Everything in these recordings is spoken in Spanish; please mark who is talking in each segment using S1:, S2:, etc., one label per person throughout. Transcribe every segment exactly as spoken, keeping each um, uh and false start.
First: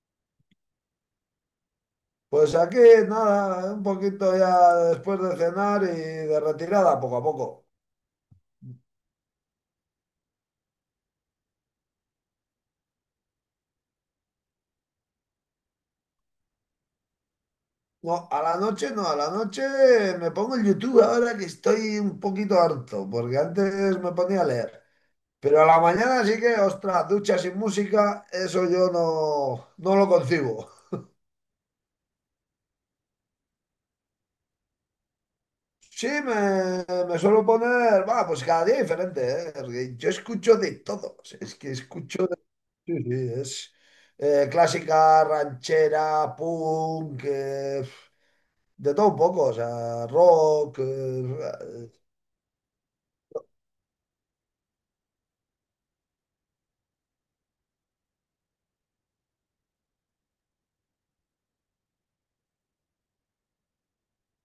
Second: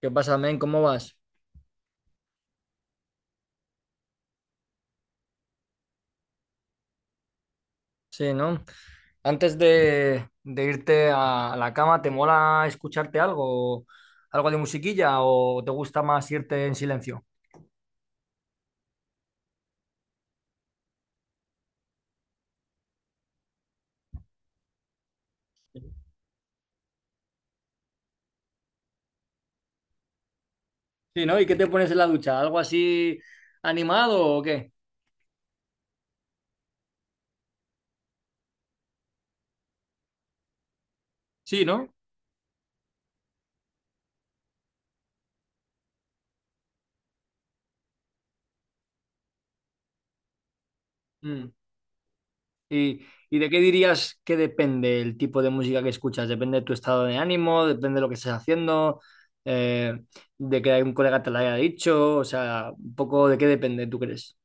S1: ¿Qué pasa, men? ¿Cómo vas?
S2: Pues aquí, nada, un poquito ya después de cenar y de retirada, poco a poco.
S1: Sí, ¿no? Antes de, de irte a, a la cama, ¿te mola escucharte algo? ¿Algo de musiquilla o te gusta más irte en silencio?
S2: No, a la noche no, a la noche me pongo el YouTube ahora que estoy un poquito harto, porque antes me ponía a leer. Pero a la mañana sí que, ostras, ducha sin música, eso yo no, no lo concibo.
S1: Sí, ¿no? ¿Y qué te pones en la ducha? ¿Algo así animado o qué?
S2: Sí, me, me suelo poner, va, pues cada día diferente, ¿eh? Porque yo escucho de todo, o sea, es
S1: Sí,
S2: que
S1: ¿no?
S2: escucho de. Sí, sí, es eh, clásica, ranchera, punk, eh, de todo un poco, o sea, rock,
S1: Mm.
S2: eh,
S1: ¿Y, ¿Y, de qué dirías que depende el tipo de música que escuchas? ¿Depende de tu estado de ánimo? ¿Depende de lo que estés haciendo? Eh, ¿De que algún colega te lo haya dicho? O sea, un poco de qué depende, ¿tú crees?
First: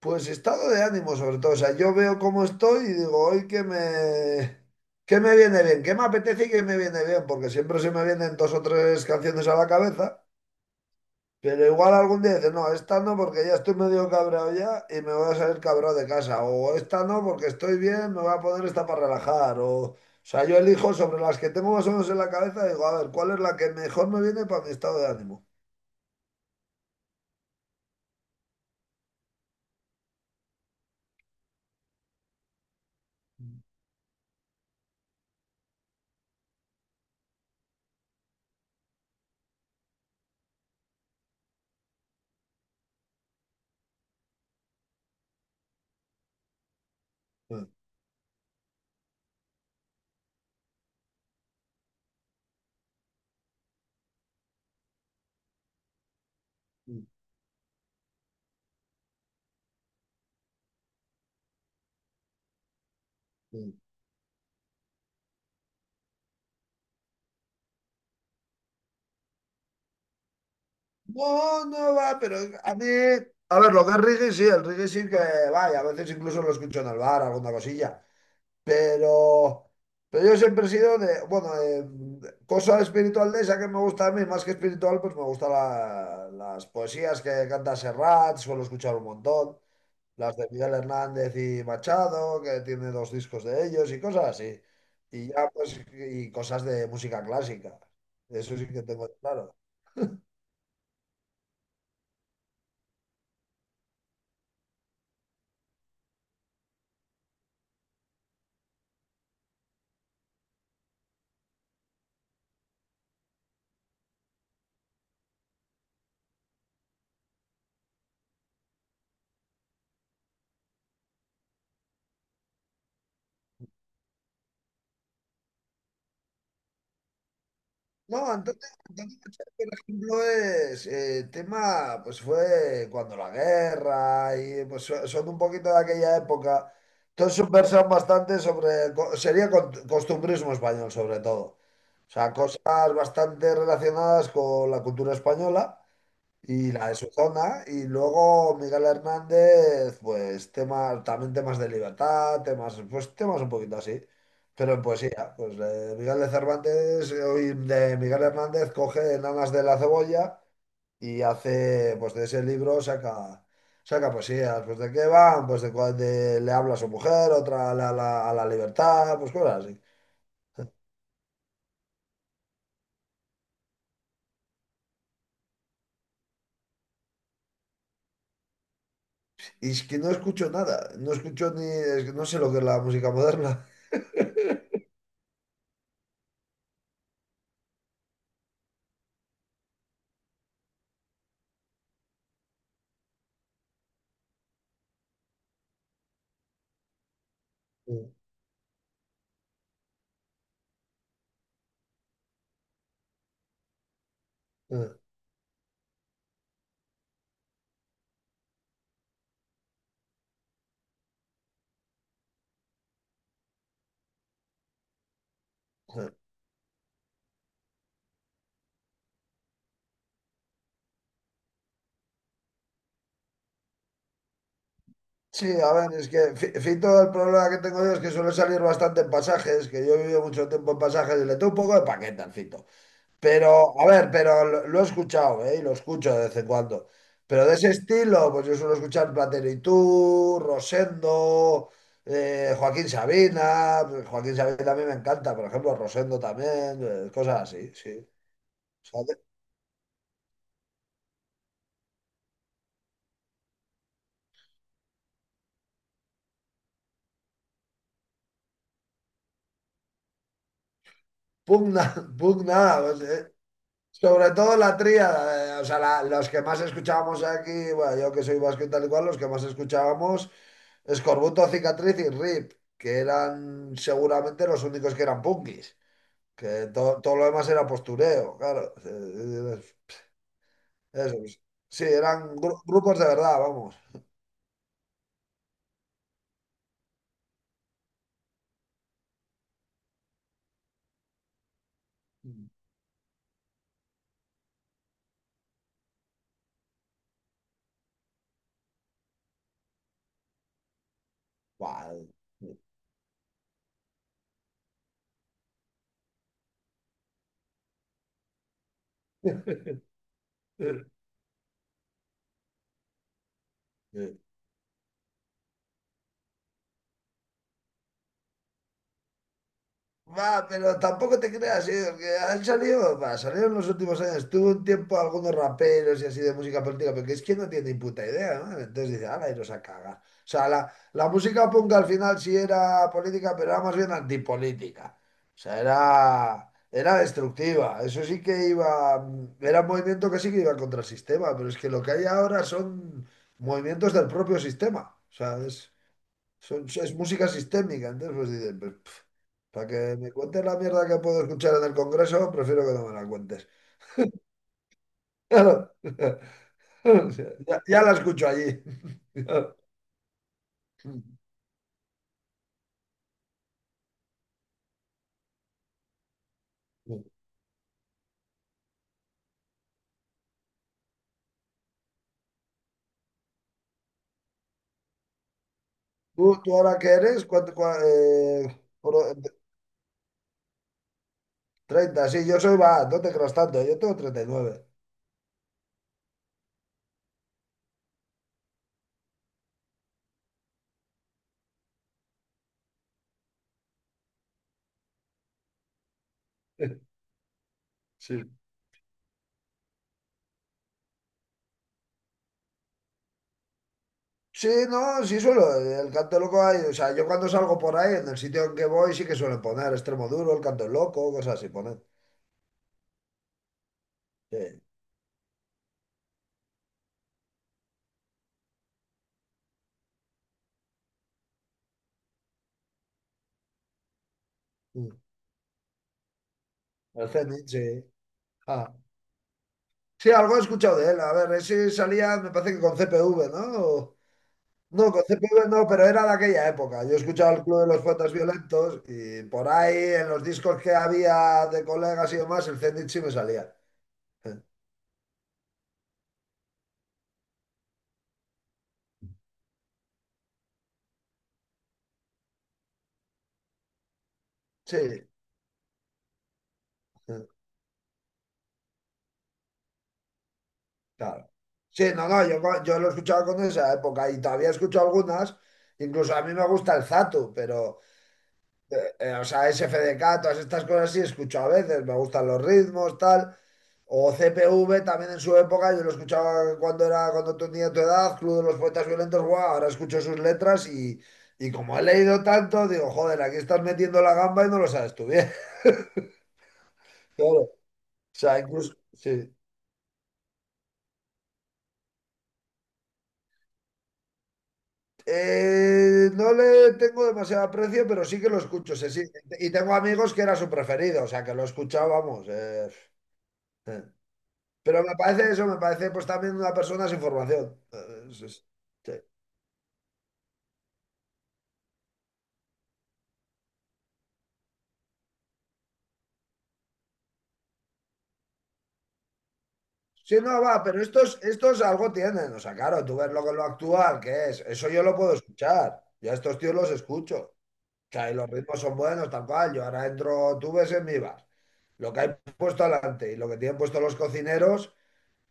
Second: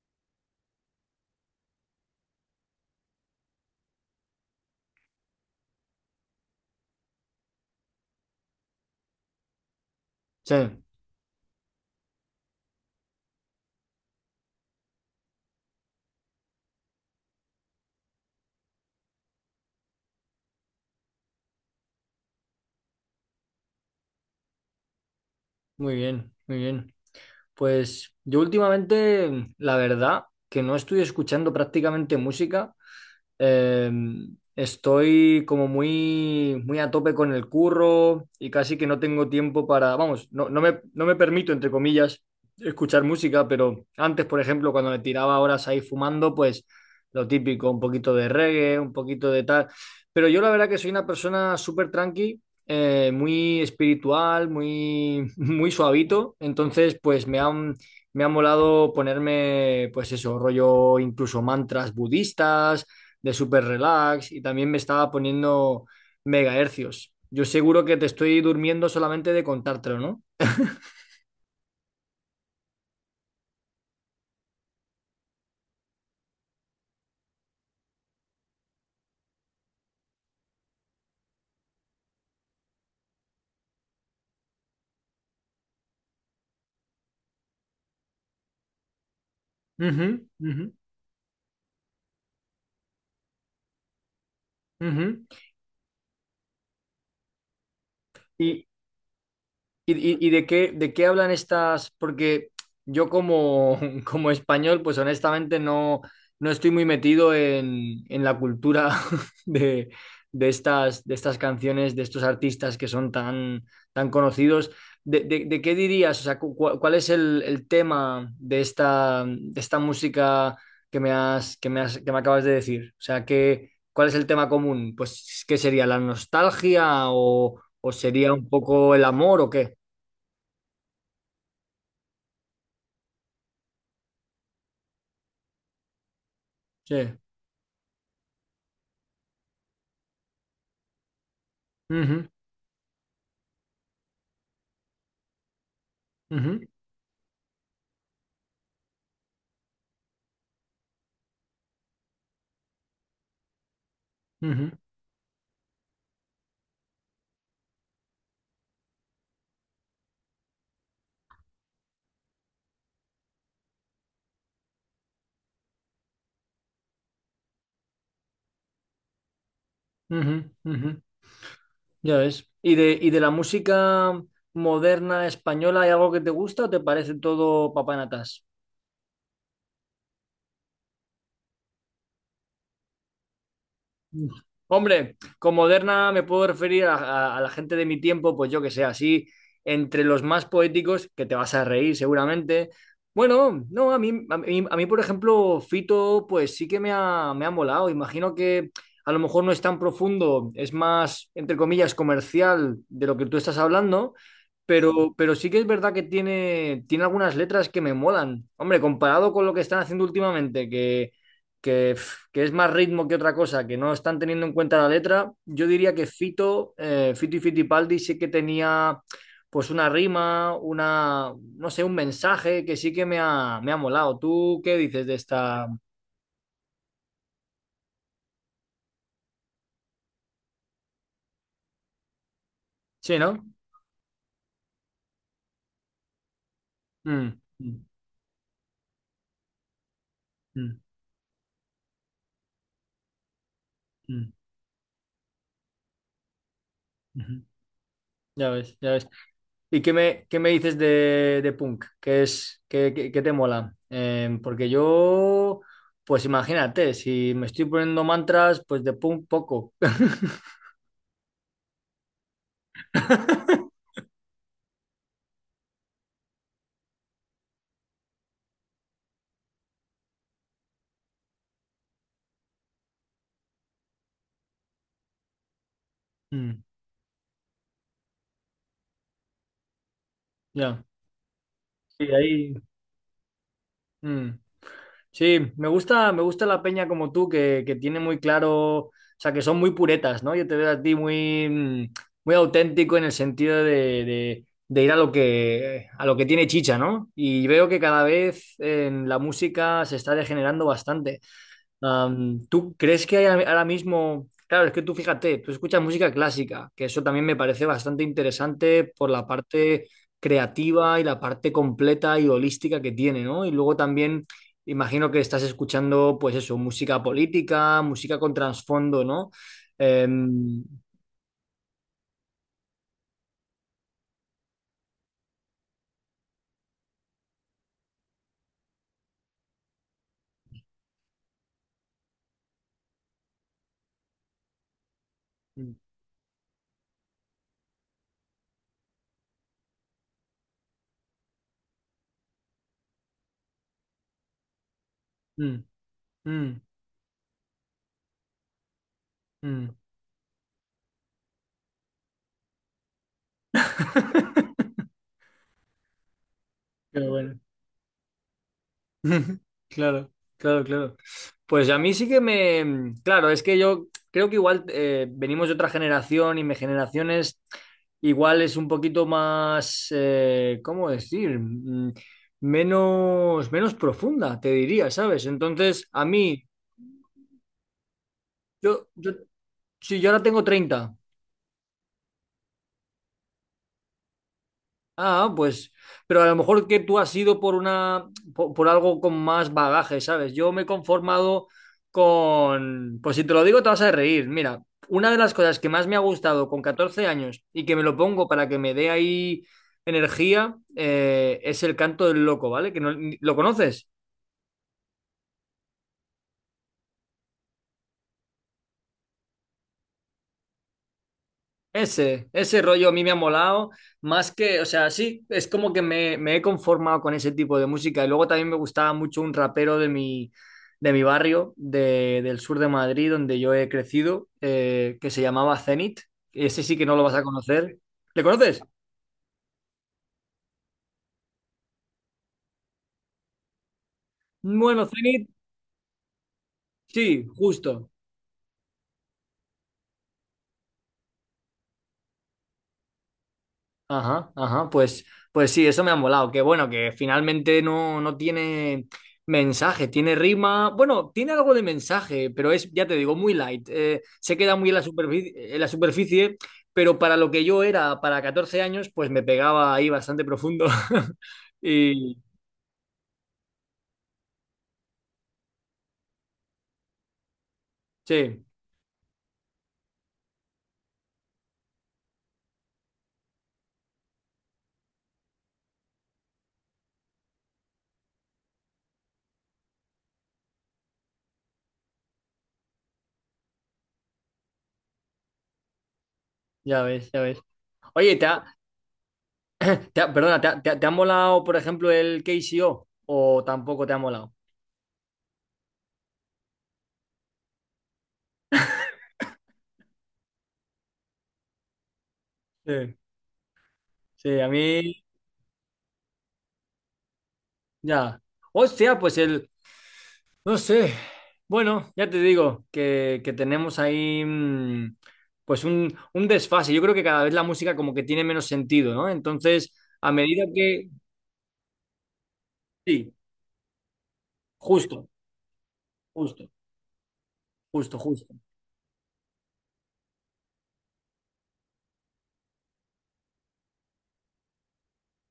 S2: pues estado de ánimo sobre todo. O sea, yo veo cómo estoy y digo, hoy que me, que me viene bien, qué me apetece y qué me viene bien, porque siempre se me vienen dos o tres canciones a la cabeza,
S1: Sí,
S2: pero igual algún día dices, no, esta no porque ya estoy medio cabreado ya y me voy a salir cabreado de casa, o esta no porque estoy bien, me voy a poner esta para relajar, o, o sea, yo elijo sobre las que tengo más o menos en la cabeza, digo, a ver, ¿cuál es la que mejor me viene para mi estado de ánimo?
S1: muy bien, muy bien. Pues yo últimamente, la verdad, que no estoy escuchando prácticamente música, eh, estoy como muy, muy a tope con el curro y casi que no tengo tiempo para, vamos, no, no me, no me permito, entre comillas, escuchar música, pero antes, por ejemplo, cuando me tiraba horas ahí fumando, pues lo
S2: Mm,
S1: típico, un poquito de reggae, un poquito de tal. Pero yo la verdad que soy una persona súper tranqui, eh, muy espiritual, muy, muy suavito, entonces
S2: mm,
S1: pues me han... Me ha molado ponerme, pues eso, rollo incluso mantras budistas, de super
S2: mm.
S1: relax y también me estaba poniendo megahercios. Yo seguro que te estoy durmiendo solamente de contártelo, ¿no?
S2: No, no va, pero a mí. A ver, lo que es reggae sí, el reggae sí que vaya, a veces incluso lo escucho en el bar, alguna cosilla. Pero, pero yo siempre he sido de, bueno, de cosa espiritual de esa que me gusta a mí, más que espiritual, pues me gustan la- las poesías que canta Serrat, suelo escuchar un montón,
S1: Ujú,
S2: las de
S1: ujú,
S2: Miguel Hernández y Machado, que tiene dos discos de ellos y cosas así.
S1: ujú.
S2: Y ya, pues, y cosas de música clásica. Eso
S1: Y,
S2: sí que tengo claro.
S1: ¿Y, y- y de qué, de qué hablan estas? Porque yo como, como español, pues honestamente no, no estoy muy metido en, en la cultura de, de estas, de estas canciones, de estos artistas que son tan, tan conocidos. ¿De, de- de qué dirías? O sea, cu- cu- ¿cuál es el, el tema de esta, de esta música que me has, que me has- que me acabas de decir? O sea, ¿qué, cuál es el tema común? Pues, ¿qué sería? ¿La nostalgia o, o sería
S2: No,
S1: un
S2: entonces,
S1: poco el amor
S2: entonces,
S1: o
S2: por
S1: qué?
S2: ejemplo, es eh, tema, pues fue cuando la guerra y pues so- son un poquito de aquella época.
S1: Sí.
S2: Entonces subversan bastante sobre, co- sería con- costumbrismo español sobre todo. O
S1: Ujú,
S2: sea, cosas bastante relacionadas con la cultura española.
S1: ujú,
S2: Y la de su zona, y luego Miguel Hernández, pues temas, también temas de libertad, temas, pues temas un poquito así,
S1: ujú,
S2: pero en poesía, pues de Miguel de Cervantes, eh, hoy de Miguel Hernández coge Enanas de la Cebolla y hace, pues de ese libro saca, saca poesías, pues de qué van, pues de cuál de- le habla a su mujer, otra a la, la- a la libertad, pues cosas así.
S1: ujú, ujú. Ya ves. ¿Y de, y de la música moderna española hay algo que te gusta o te parece todo papanatas?
S2: Y es que no escucho nada, no escucho ni, es que no sé lo que es la música moderna.
S1: Hombre, con moderna me puedo referir a, a- a la gente de mi tiempo, pues yo que sé, así entre los más poéticos, que te vas a reír seguramente. Bueno, no, a mí, a mí, a mí, por ejemplo, Fito, pues sí que me ha, me ha molado.
S2: Sí,
S1: Imagino que a lo mejor no es tan profundo, es más, entre comillas, comercial de lo que tú estás hablando,
S2: sí,
S1: pero, pero sí que es verdad que tiene, tiene algunas letras que me molan. Hombre, comparado con lo que están haciendo últimamente, que que, pf, que es más ritmo que otra cosa, que no están teniendo en cuenta la letra, yo diría que
S2: sí.
S1: Fito, eh, Fito y Fitipaldi sí que tenía pues una rima, una, no sé, un mensaje que sí que me ha, me ha molado. ¿Tú qué dices de
S2: Sí,
S1: esta?
S2: a ver, es que Fi- Fito, el problema que tengo yo es que suele salir bastante en pasajes, que yo he vivido mucho tiempo en pasajes y le tengo un poco de paquete al Fito.
S1: Sí, ¿no?
S2: Pero, a ver, pero lo, lo he escuchado, ¿eh? Y lo escucho de vez en cuando.
S1: Mm,
S2: Pero de ese
S1: mm,
S2: estilo, pues yo suelo escuchar Platero y tú,
S1: mm,
S2: Rosendo, eh, Joaquín Sabina. pues
S1: mm,
S2: Joaquín Sabina a mí me encanta, por ejemplo, Rosendo también, eh, cosas
S1: ujú.
S2: así, sí. O
S1: Ya ves, ya
S2: sea,
S1: ves.
S2: de-
S1: ¿Y qué me, qué me dices de, de Punk? ¿Qué es, qué, qué- qué te mola? Eh, porque yo, pues imagínate, si me estoy poniendo mantras, pues de Punk poco.
S2: pugna, pugna, pues, eh, sobre todo la tríada, eh, o sea, la- los que más escuchábamos aquí, bueno, yo que soy vasco y tal y cual, los que más escuchábamos, Escorbuto, Cicatriz y R I P, que eran seguramente los únicos que eran punkis,
S1: Mm,
S2: que to- todo lo demás era postureo, claro. Eh, eh,
S1: ya.
S2: eso, pues. Sí,
S1: Sí,
S2: eran
S1: ahí.
S2: gru- grupos de verdad, vamos.
S1: Mm. Sí, me gusta, me gusta la peña como tú, que, que tiene muy claro, o sea, que son muy puretas, ¿no? Yo te veo a ti muy, mm, muy auténtico en el sentido de, de- de ir a lo que, a lo que tiene chicha, ¿no? Y veo que cada vez en la música se está degenerando bastante.
S2: Buah,
S1: Am,
S2: eh,
S1: ¿tú crees que hay a- ahora mismo? Claro, es que tú fíjate, tú escuchas música clásica, que eso también me parece bastante interesante por la parte
S2: eh,
S1: creativa y la parte completa y holística que tiene, ¿no? Y luego
S2: eh.
S1: también imagino que estás escuchando, pues eso, música política, música con trasfondo, ¿no?
S2: Va,
S1: Em,
S2: pero tampoco te creas, ¿eh? Porque han salido, va, salieron en los últimos años. Tuvo un tiempo algunos raperos y así de música política, pero que es que no tiene ni puta idea, ¿no? Entonces dice, ala, iros a cagar. O sea, la, la música punk al final sí era política, pero era más bien antipolítica. O sea, era, era destructiva. Eso sí que iba, era un movimiento que sí que iba contra el sistema, pero es que lo que hay ahora son movimientos del propio sistema. O sea,
S1: mm,
S2: es,
S1: mm,
S2: son- es música sistémica. Entonces, pues dicen, pues. pf, para
S1: mm.
S2: que me cuentes la mierda que puedo escuchar en el Congreso, prefiero que no me la cuentes. Claro.
S1: Pero
S2: O sea,
S1: bueno.
S2: ya, ya la escucho allí.
S1: Claro, claro, claro. Pues a mí sí que me... mm. Claro, es que yo creo que igual eh, venimos de otra generación y mi generación es... Igual es un poquito más... eh, ¿cómo decir? Mm, menos, menos profunda, te diría, ¿sabes? Entonces, a
S2: ¿Tú,
S1: mí,
S2: tú ahora qué eres? ¿Cuánto, cua- eh,
S1: yo, yo,
S2: por-
S1: sí, yo ahora tengo treinta.
S2: treinta, sí, yo soy va, no te creas tanto, yo tengo treinta y nueve.
S1: Ah, pues, pero a lo mejor que tú has ido por una, por, por algo con más bagaje, ¿sabes? Yo me he conformado con, pues si te lo digo te vas a reír. Mira, una de las cosas que más me ha gustado con catorce años y que me lo
S2: Sí.
S1: pongo para que me dé ahí energía, eh, es el canto del loco, ¿vale? Que no, ¿lo conoces?
S2: Sí, no, sí suelo, el canto loco hay, o sea, yo cuando salgo por ahí, en el sitio en que voy, sí que suelen poner extremo duro, el canto loco, cosas así, ponen.
S1: Ese, ese rollo a mí me ha molado, más que,
S2: Sí.
S1: o sea, sí, es como que me, me he conformado con ese tipo de música. Y luego también me gustaba mucho un rapero de mi, de mi barrio, de, del sur de Madrid, donde yo he crecido,
S2: Mm.
S1: eh, que se llamaba Zenit. Ese sí que no lo
S2: El
S1: vas a
S2: Zenit, sí.
S1: conocer. ¿Le conoces?
S2: Ah. Sí, algo he escuchado de él. A ver, ese salía, me parece que con C P V, ¿no? O-
S1: Bueno,
S2: No, con
S1: Zenit,
S2: C P V no, pero era de aquella época. Yo he
S1: sí,
S2: escuchado el Club de los
S1: justo.
S2: Poetas Violentos y por ahí en los discos que había de colegas y demás, el Zenit sí me salía.
S1: Ajá, ajá, pues, pues sí, eso me ha molado. Que bueno, que finalmente no, no tiene mensaje, tiene rima. Bueno, tiene algo de mensaje, pero es, ya te digo, muy light. Eh, se queda muy en
S2: Sí,
S1: la superficie, en la superficie, pero para
S2: sí,
S1: lo que yo era para catorce años, pues me pegaba ahí bastante profundo.
S2: claro. Sí, no,
S1: Y
S2: no, yo, co- yo lo he escuchado con esa época y todavía escucho algunas. Incluso a mí me gusta el Zatu, pero,
S1: sí,
S2: eh, eh, o sea, S F D K, todas estas cosas sí escucho a veces. Me gustan los ritmos, tal. O C P V también en su época, yo lo escuchaba cuando era, cuando tenía tu edad, Club de los Poetas Violentos, guau, ahora escucho sus letras y, y como he leído tanto, digo, joder, aquí estás metiendo la gamba y no lo sabes tú bien.
S1: ya ves, ya ves.
S2: Claro. O
S1: Oye, ¿te
S2: sea,
S1: ha,
S2: incluso, sí.
S1: te ha- perdona, ¿te ha, te ha- te ha molado, por ejemplo, el K KCO? ¿O ¿O tampoco te ha molado?
S2: Eh, no le tengo demasiado aprecio, pero sí que lo escucho, sí, sí. Y tengo amigos que era su preferido, o sea, que lo escuchábamos. eh,
S1: Sí,
S2: eh.
S1: sí, a
S2: Pero me
S1: mí
S2: parece eso, me parece pues también una persona sin formación. Eh,
S1: ya.
S2: sí, sí.
S1: Hostia, pues el. No sé. Bueno, ya te digo que, que tenemos ahí mm, pues un, un desfase. Yo creo que cada vez la música como que tiene menos sentido, ¿no? Entonces, a
S2: Sí, no,
S1: medida
S2: va, pero
S1: que...
S2: estos, estos algo tienen. O sea, claro, tú ves
S1: Sí,
S2: lo que lo actual, que es. Eso yo lo
S1: justo,
S2: puedo escuchar. Yo a estos
S1: justo,
S2: tíos los escucho. O
S1: justo,
S2: sea, y los
S1: justo.
S2: ritmos son buenos, tal cual. Yo ahora entro, tú ves en mi bar. Lo que hay puesto adelante y lo que tienen puesto los cocineros,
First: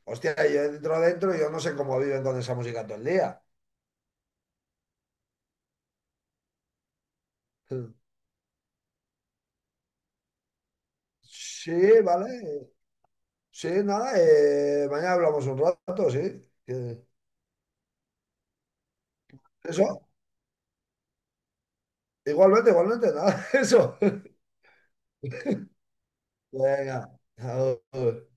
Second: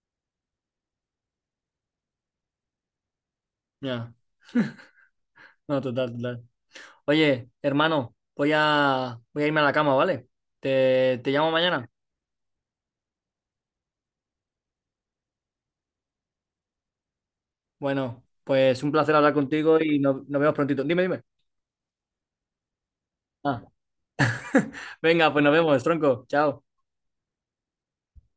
S2: hostia, yo entro dentro y yo no sé cómo viven con esa música todo el día.
S1: Ya, no, total, total. Oye, hermano, voy a, voy a irme a la cama, ¿vale? Te, te llamo
S2: Sí,
S1: mañana.
S2: vale. Sí, nada, eh, mañana hablamos un rato, sí. Eh,
S1: Bueno, pues un placer hablar contigo y
S2: eso,
S1: no- nos vemos prontito. Dime, dime.
S2: igualmente, igualmente, nada,
S1: Ah,
S2: eso.
S1: venga, pues nos vemos, tronco. Chao.
S2: Venga, adiós.